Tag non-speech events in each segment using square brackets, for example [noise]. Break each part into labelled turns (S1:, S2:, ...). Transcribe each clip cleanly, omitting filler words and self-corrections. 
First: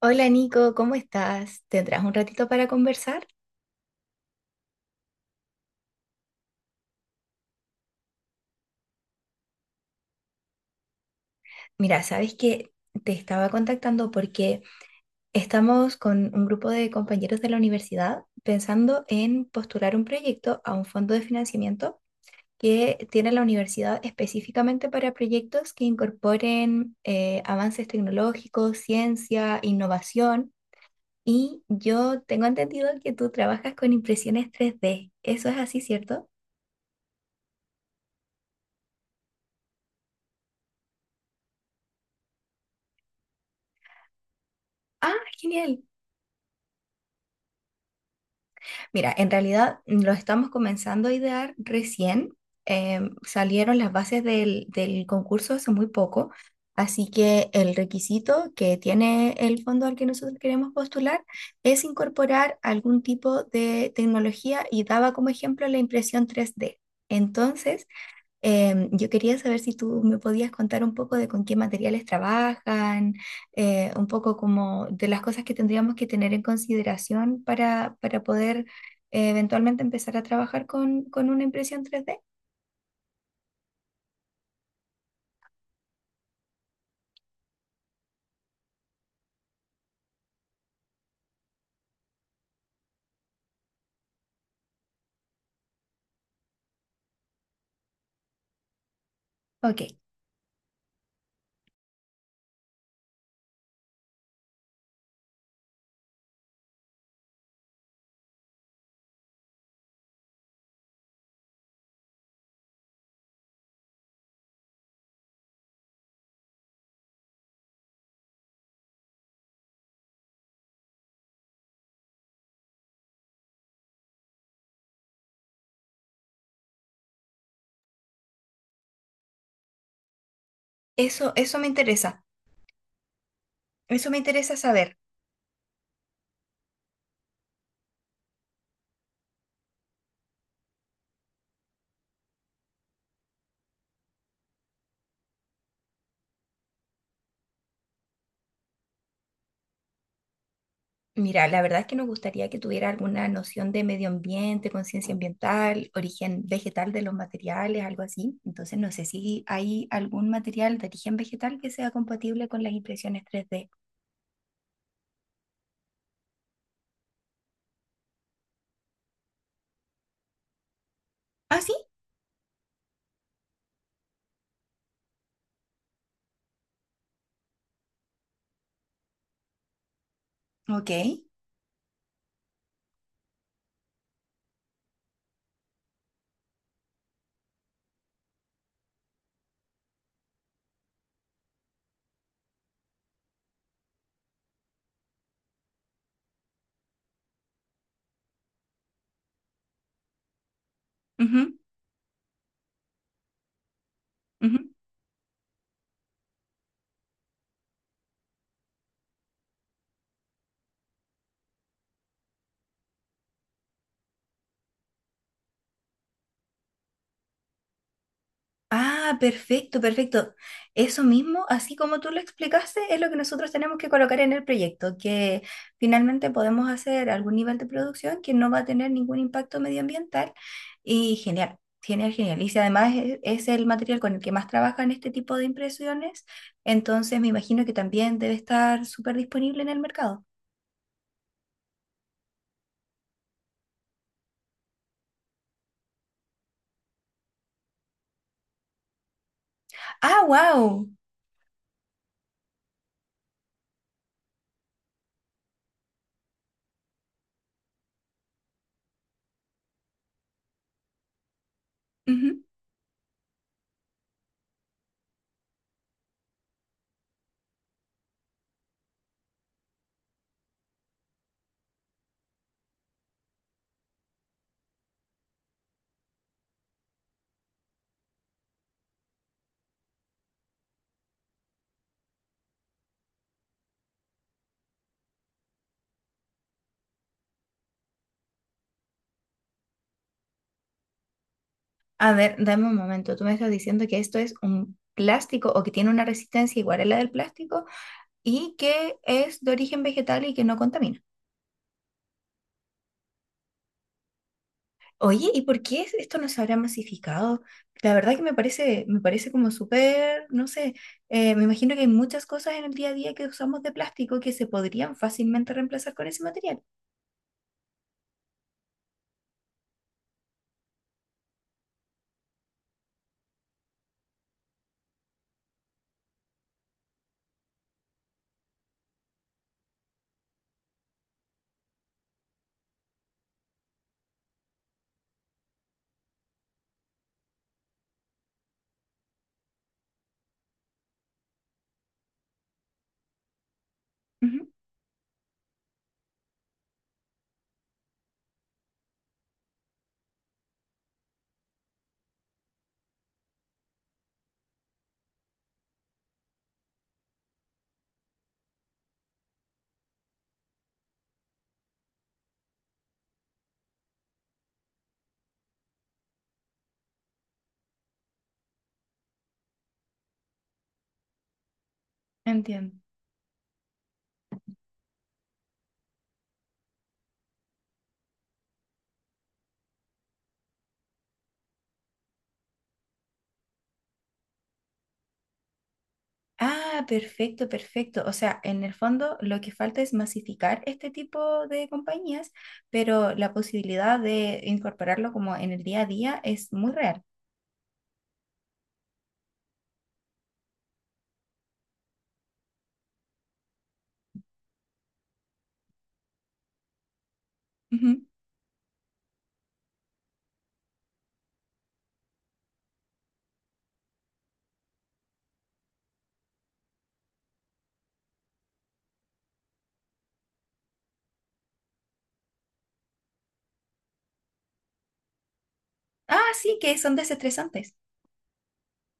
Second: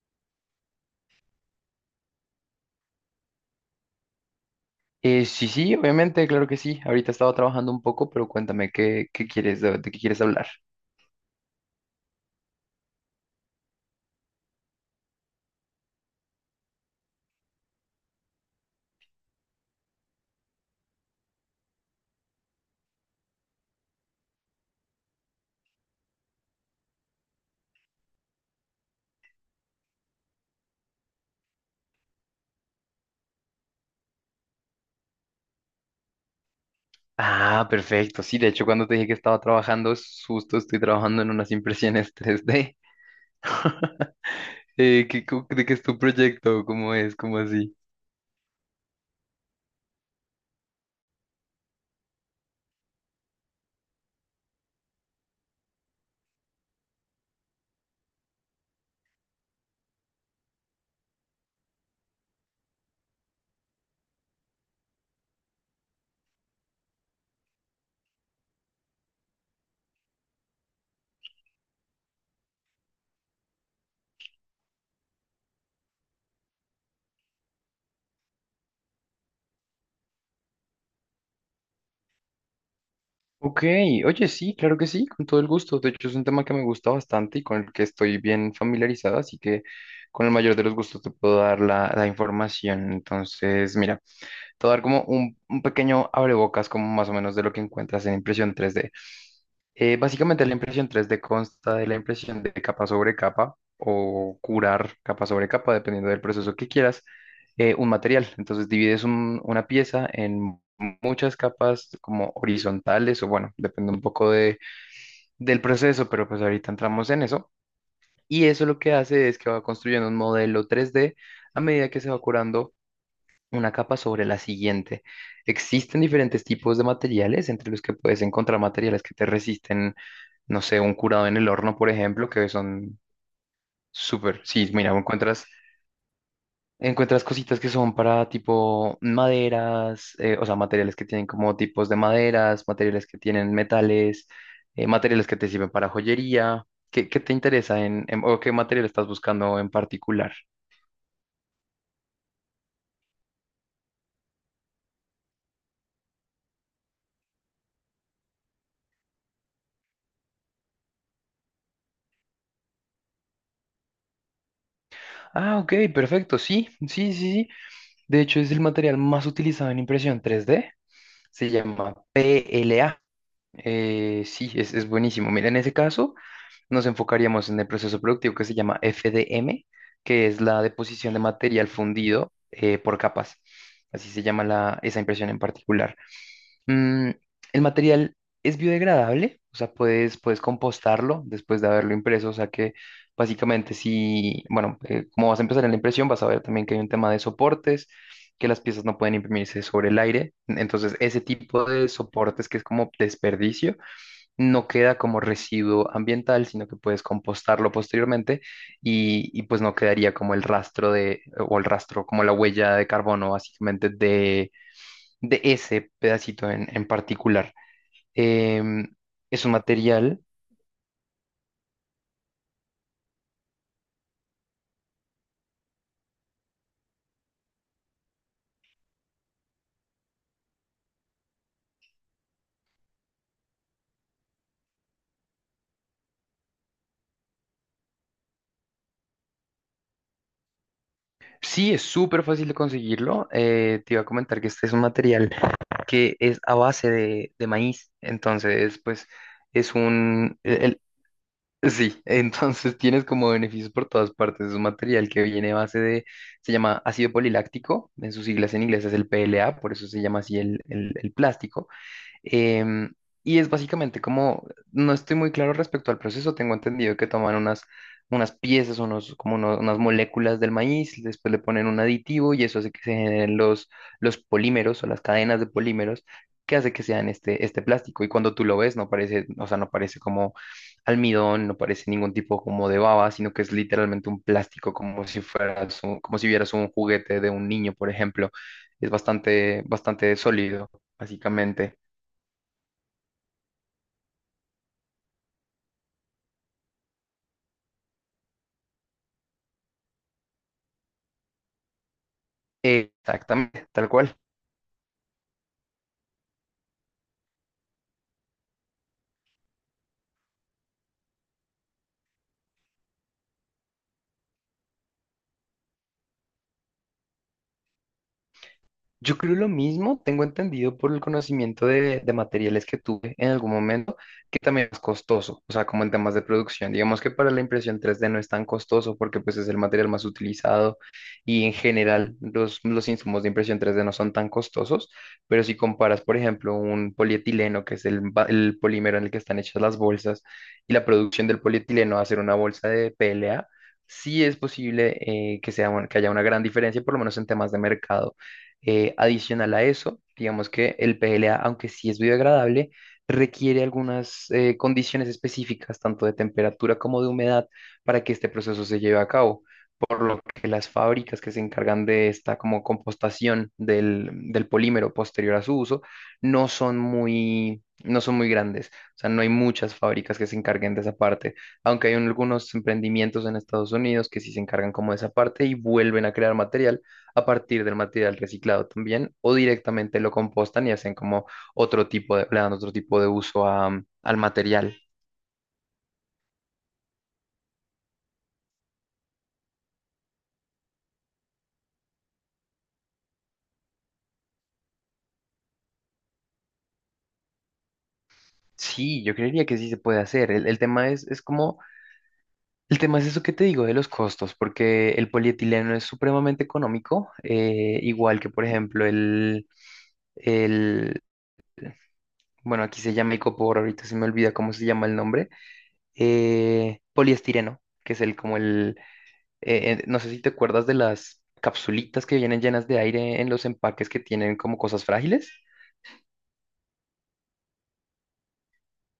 S1: Hola Nico, ¿cómo estás? ¿Tendrás un ratito para conversar?
S2: Sí, sí, obviamente, claro que sí. Ahorita estaba trabajando un poco, pero cuéntame qué quieres, de qué quieres hablar.
S1: Mira, sabes que te estaba contactando porque estamos con un grupo de compañeros de la universidad pensando en postular un proyecto a un fondo de financiamiento que tiene la universidad específicamente para proyectos que incorporen avances tecnológicos, ciencia, innovación. Y yo tengo entendido que tú trabajas con impresiones tres d. ¿Eso es así, cierto?
S2: Ah, perfecto. Sí, de hecho, cuando te dije que estaba trabajando, es justo estoy trabajando en unas impresiones 3D. [laughs] Eh,
S1: Ah,
S2: ¿qué- cu- ¿de qué
S1: genial.
S2: es tu proyecto? ¿Cómo es? ¿Cómo así?
S1: Mira, en realidad lo estamos comenzando a idear recién. Salieron las bases del concurso hace muy poco, así que el requisito que tiene el fondo al que nosotros queremos postular es incorporar algún tipo de tecnología y daba como ejemplo la impresión tres d. Entonces, yo quería saber si tú me podías contar un poco de con qué materiales trabajan, un poco como de las cosas que tendríamos que tener en consideración para poder eventualmente empezar a trabajar con una impresión 3D.
S2: Ok, oye, sí, claro que sí, con todo el gusto. De hecho, es un tema que me gusta bastante y con el que estoy bien familiarizado, así que con el mayor de los gustos te puedo dar la información. Entonces, mira. Te voy a dar como un pequeño abrebocas, como más o menos de lo que encuentras en impresión 3D.
S1: Ok,
S2: Básicamente la impresión 3D consta de la impresión de capa sobre capa o curar capa sobre capa, dependiendo del proceso que quieras, un material. Entonces divides una pieza en muchas capas como horizontales o bueno, depende un poco del proceso, pero pues ahorita entramos en eso. Y eso lo que hace es que va construyendo un modelo 3D a medida que se va curando una capa sobre la siguiente. Existen diferentes tipos de materiales, entre los que puedes encontrar materiales que te resisten, no sé, un curado
S1: eso,
S2: en el
S1: eso me
S2: horno, por
S1: interesa,
S2: ejemplo, que son
S1: eso me
S2: súper,
S1: interesa
S2: sí, mira,
S1: saber.
S2: encuentras cositas que son para tipo maderas, o sea, materiales que tienen como tipos de maderas, materiales que tienen metales, materiales que te sirven para joyería. ¿Qué te interesa o qué material estás buscando en particular?
S1: Mira, la verdad es que nos gustaría que tuviera alguna noción de medio ambiente, conciencia ambiental, origen vegetal de los materiales, algo así. Entonces, no sé si hay algún material de origen vegetal que sea compatible con las impresiones tres d.
S2: Ah, ok, perfecto, sí, sí, sí, sí. De hecho, es el material más utilizado en impresión 3D. Se
S1: Ah, sí,
S2: llama PLA. Sí, es buenísimo. Mira, en ese caso nos enfocaríamos en el proceso productivo que se llama FDM, que es la
S1: ok.
S2: deposición de material fundido por capas. Así se llama esa impresión en particular. Mm, el material es biodegradable, o sea, puedes compostarlo después de haberlo impreso, o sea que básicamente si, bueno, como vas a empezar en la impresión, vas a ver también que hay un tema de soportes, que las piezas no pueden imprimirse sobre el aire, entonces ese
S1: Ujú,
S2: tipo de soportes que es como desperdicio,
S1: ujú.
S2: no queda como residuo ambiental, sino que puedes compostarlo posteriormente y pues no quedaría como el rastro de, o el rastro, como la huella de carbono básicamente de ese pedacito en particular. Em,
S1: Ah,
S2: es un
S1: perfecto,
S2: material,
S1: perfecto. Eso mismo, así como tú lo explicaste, es lo que nosotros tenemos que colocar en el proyecto, que finalmente podemos hacer algún nivel de producción que no va a tener ningún impacto medioambiental. Y genial, genial, genial. Y si además es el material con el que más trabajan este tipo de impresiones, entonces me imagino que también debe estar súper disponible en el mercado.
S2: sí, es súper fácil de conseguirlo. Te iba a comentar que este es un material que es a base de maíz, entonces pues... Es
S1: Ah,
S2: un, el,
S1: wow.
S2: Sí, [laughs] entonces tienes como beneficios por todas partes. Es un material que viene a base de, se llama ácido poliláctico, en sus siglas en inglés es el PLA, por eso se llama así el plástico. Em, y es básicamente como, no estoy muy claro respecto al proceso, tengo entendido que toman unas piezas, unas moléculas del maíz, después le ponen un aditivo y eso hace que se generen los polímeros o las cadenas de polímeros que hace que sean este plástico. Y cuando tú lo ves, no parece, o sea, no parece como almidón, no parece ningún tipo como de baba, sino que es literalmente un plástico como si fueras como si vieras un juguete de un niño, por ejemplo. Es bastante, bastante sólido, básicamente.
S1: A ver, dame un momento. Tú me estás diciendo que esto es un plástico o que tiene una resistencia igual a la del plástico, y que es de origen vegetal y que no contamina.
S2: Exactamente, tal cual.
S1: Oye, ¿y por qué es- esto no se habrá masificado? La verdad que me parece como súper, no sé, me imagino que hay muchas cosas en el día a día que usamos de plástico que se podrían fácilmente reemplazar con ese material.
S2: Yo creo lo mismo, tengo entendido por el conocimiento de materiales que tuve en algún momento, que también es costoso, o sea, como en temas de producción. Digamos que para la impresión 3D no es tan costoso porque pues es el material más utilizado y en general los insumos de impresión 3D no son tan costosos, pero si comparas, por ejemplo, un polietileno, que es el polímero en el que están hechas las bolsas, y la producción del polietileno a hacer una bolsa de PLA, sí es
S1: Ujú,
S2: posible que sea, que haya una gran diferencia, por lo menos en temas de mercado. Adicional a eso, digamos que el PLA, aunque sí es biodegradable, requiere algunas condiciones específicas, tanto de temperatura como de humedad, para que este proceso se lleve a cabo por lo que las fábricas que se encargan de esta como compostación del polímero posterior a su uso no son muy grandes. O sea, no hay muchas fábricas que se encarguen de esa parte, aunque hay algunos
S1: entiendo.
S2: emprendimientos en Estados Unidos que sí se encargan como de esa parte y vuelven a crear material a partir del material reciclado también, o directamente lo compostan y hacen como otro tipo de, le dan otro tipo de uso al material.
S1: Ah, perfecto, perfecto. O sea, en el fondo lo que falta es masificar este tipo de compañías, pero la posibilidad de incorporarlo como en el día a día es muy real.
S2: Sí, yo creería que sí se puede hacer. El tema es eso que te digo de los costos, porque el polietileno es supremamente económico,
S1: Ujú.
S2: igual que, por ejemplo, el, bueno, aquí se llama icopor, ahorita se me olvida cómo se llama el nombre, poliestireno, que es no sé si te acuerdas de las capsulitas que vienen llenas de aire en los empaques que tienen como cosas frágiles.
S1: Ah, sí, que son desestresantes.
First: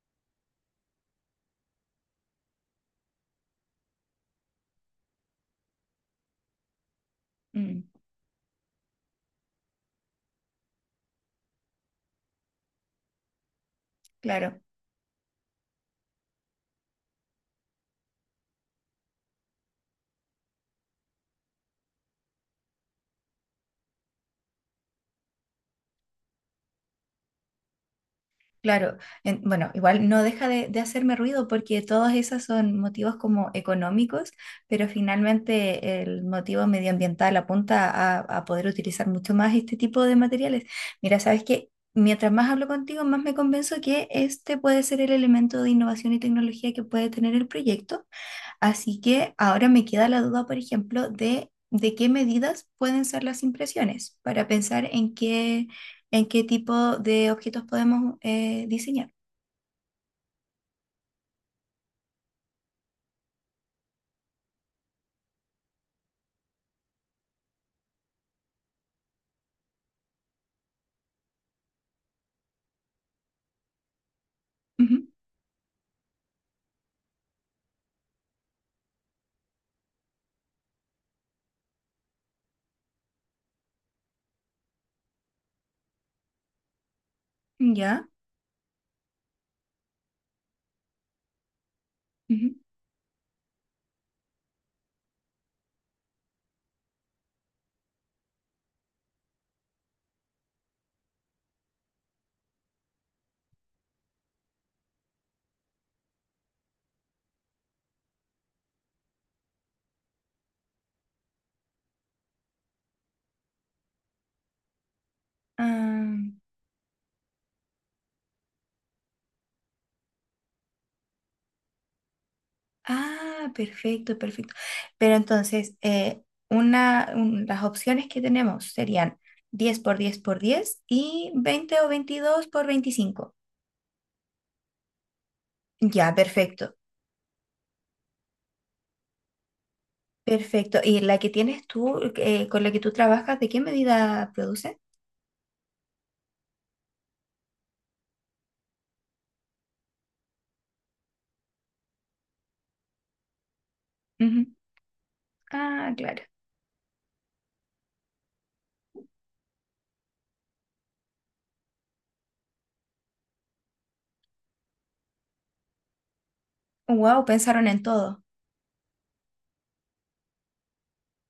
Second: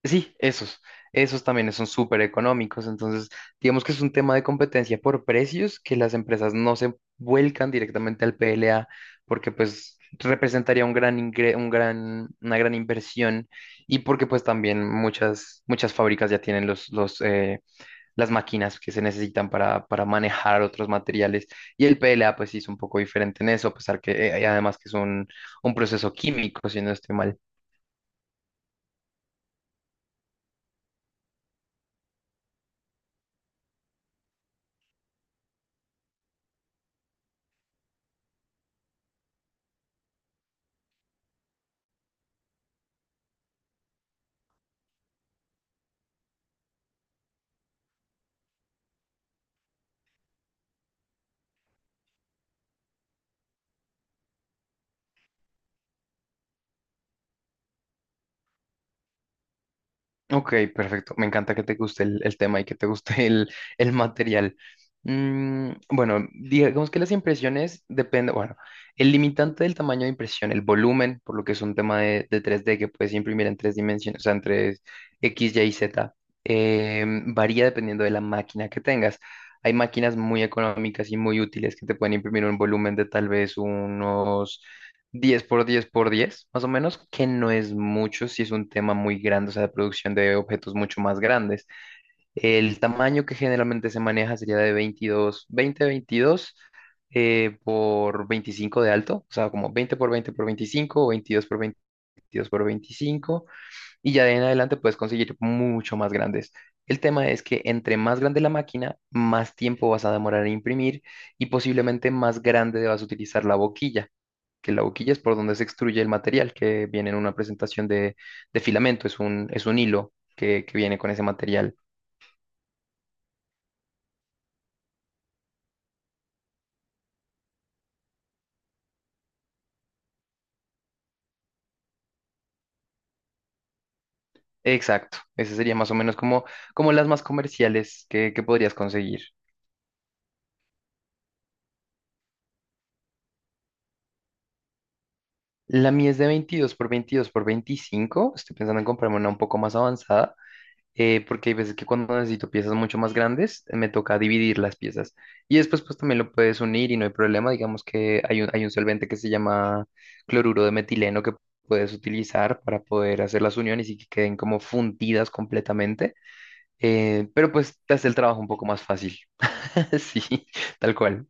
S2: Sí, esos también son súper económicos, entonces digamos que es un tema de competencia por precios que las empresas no se vuelcan
S1: Mm.
S2: directamente al PLA porque pues representaría un gran ingre- un gran, una gran inversión y porque pues
S1: Claro,
S2: también muchas fábricas ya tienen las máquinas que se necesitan para manejar otros materiales y el PLA pues sí es un poco diferente en eso, a pesar que además que es un proceso químico, si no estoy mal.
S1: claro. En- bueno, igual no deja de hacerme ruido porque todos esos son motivos como económicos, pero finalmente el motivo medioambiental apunta a poder utilizar mucho más este tipo de materiales. Mira, sabes que mientras más hablo contigo, más me convenzo que este puede ser el elemento de innovación y tecnología que puede tener el proyecto. Así que ahora me queda la duda, por ejemplo, de qué medidas pueden ser las impresiones para pensar en qué tipo de objetos podemos diseñar.
S2: Ok, perfecto. Me encanta que te guste el tema y que te guste [laughs] el material. Bueno, digamos que las impresiones dependen, bueno, el limitante del tamaño de impresión, el volumen, por lo que es un tema de 3D que puedes imprimir en tres dimensiones, o sea, en tres
S1: Ujú.
S2: X, Y y Z, varía dependiendo de la máquina que tengas. Hay máquinas muy económicas y muy útiles que te pueden imprimir un volumen de tal vez unos 10 por 10 por 10 más o menos, que no es
S1: Ya.
S2: mucho, si es un tema muy grande, o sea, de producción de objetos mucho más grandes.
S1: Ujú.
S2: El tamaño que generalmente se maneja sería de 22 20 22 por 25 de alto, o sea, como 20 por 20 por 25 o 22 por 22 por 25 y ya de en adelante puedes conseguir mucho más grandes. El tema es que entre más grande la máquina, más tiempo vas a demorar en imprimir y posiblemente más grande vas a utilizar la boquilla que la boquilla es por donde se extruye el
S1: Ah,
S2: material que viene en una presentación de filamento, es un hilo que viene con ese material.
S1: ah, perfecto, perfecto. Pero entonces, una, un- las opciones que tenemos serían 10 por 10 por 10 y 20 o 22 por 25.
S2: Exacto, ese sería más o
S1: Ya,
S2: menos como,
S1: perfecto,
S2: como las más comerciales que podrías conseguir.
S1: perfecto. ¿Y la que tienes tú, con la que tú trabajas, de qué medida produce?
S2: La mía es de 22 por 22 por 25. Estoy pensando en comprarme una un poco más avanzada porque hay veces que cuando necesito piezas mucho más grandes, me toca
S1: Ujú.
S2: dividir las piezas. Y después,
S1: Ah,
S2: pues también
S1: claro.
S2: lo puedes unir y no hay problema. Digamos que hay un solvente que se llama cloruro de metileno que puedes utilizar para poder hacer las uniones y que queden como fundidas completamente.
S1: Wow,
S2: Pero
S1: pensaron
S2: pues
S1: en
S2: te hace el
S1: todo.
S2: trabajo un poco más fácil. [laughs] Sí, tal cual.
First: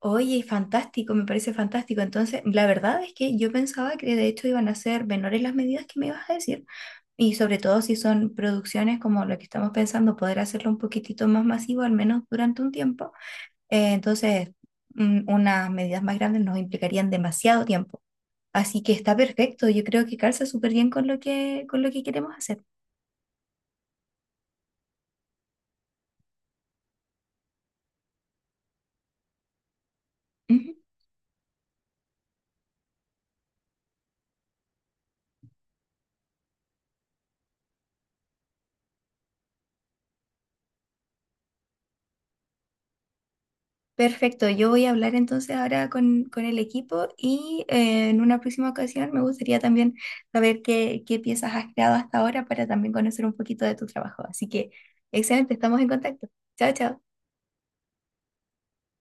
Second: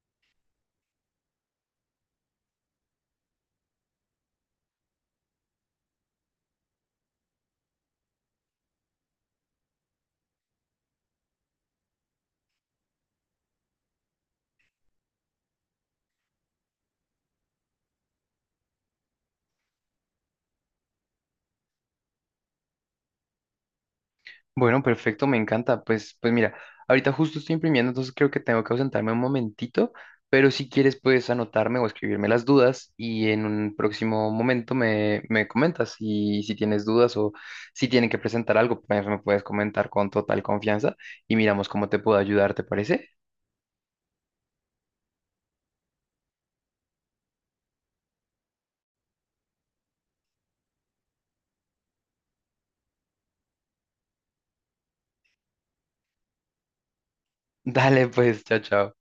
S1: Oye, fantástico, me parece fantástico. Entonces, la verdad es que yo pensaba que de hecho iban a ser menores las medidas que me ibas a decir. Y sobre todo si son producciones como lo que estamos pensando, poder hacerlo un poquitito más masivo, al menos durante un tiempo. Entonces, unas medidas más grandes nos implicarían demasiado tiempo. Así que está perfecto. Yo creo que calza súper bien con lo que queremos hacer.
S2: Bueno, perfecto, me encanta. Pues mira, ahorita justo estoy imprimiendo, entonces creo que tengo que ausentarme un momentito, pero si quieres puedes anotarme o escribirme las dudas y en un próximo momento me comentas si tienes dudas o si tienen que presentar algo, pues me puedes comentar con total confianza y miramos cómo te puedo ayudar, ¿te parece?
S1: Perfecto, yo voy a hablar entonces ahora con el equipo y en una próxima ocasión me gustaría también saber qué, qué piezas has creado hasta ahora para también conocer un poquito de tu trabajo. Así que, excelente, estamos en contacto. Chao, chao.
S2: [laughs] Dale, pues, chao, chao.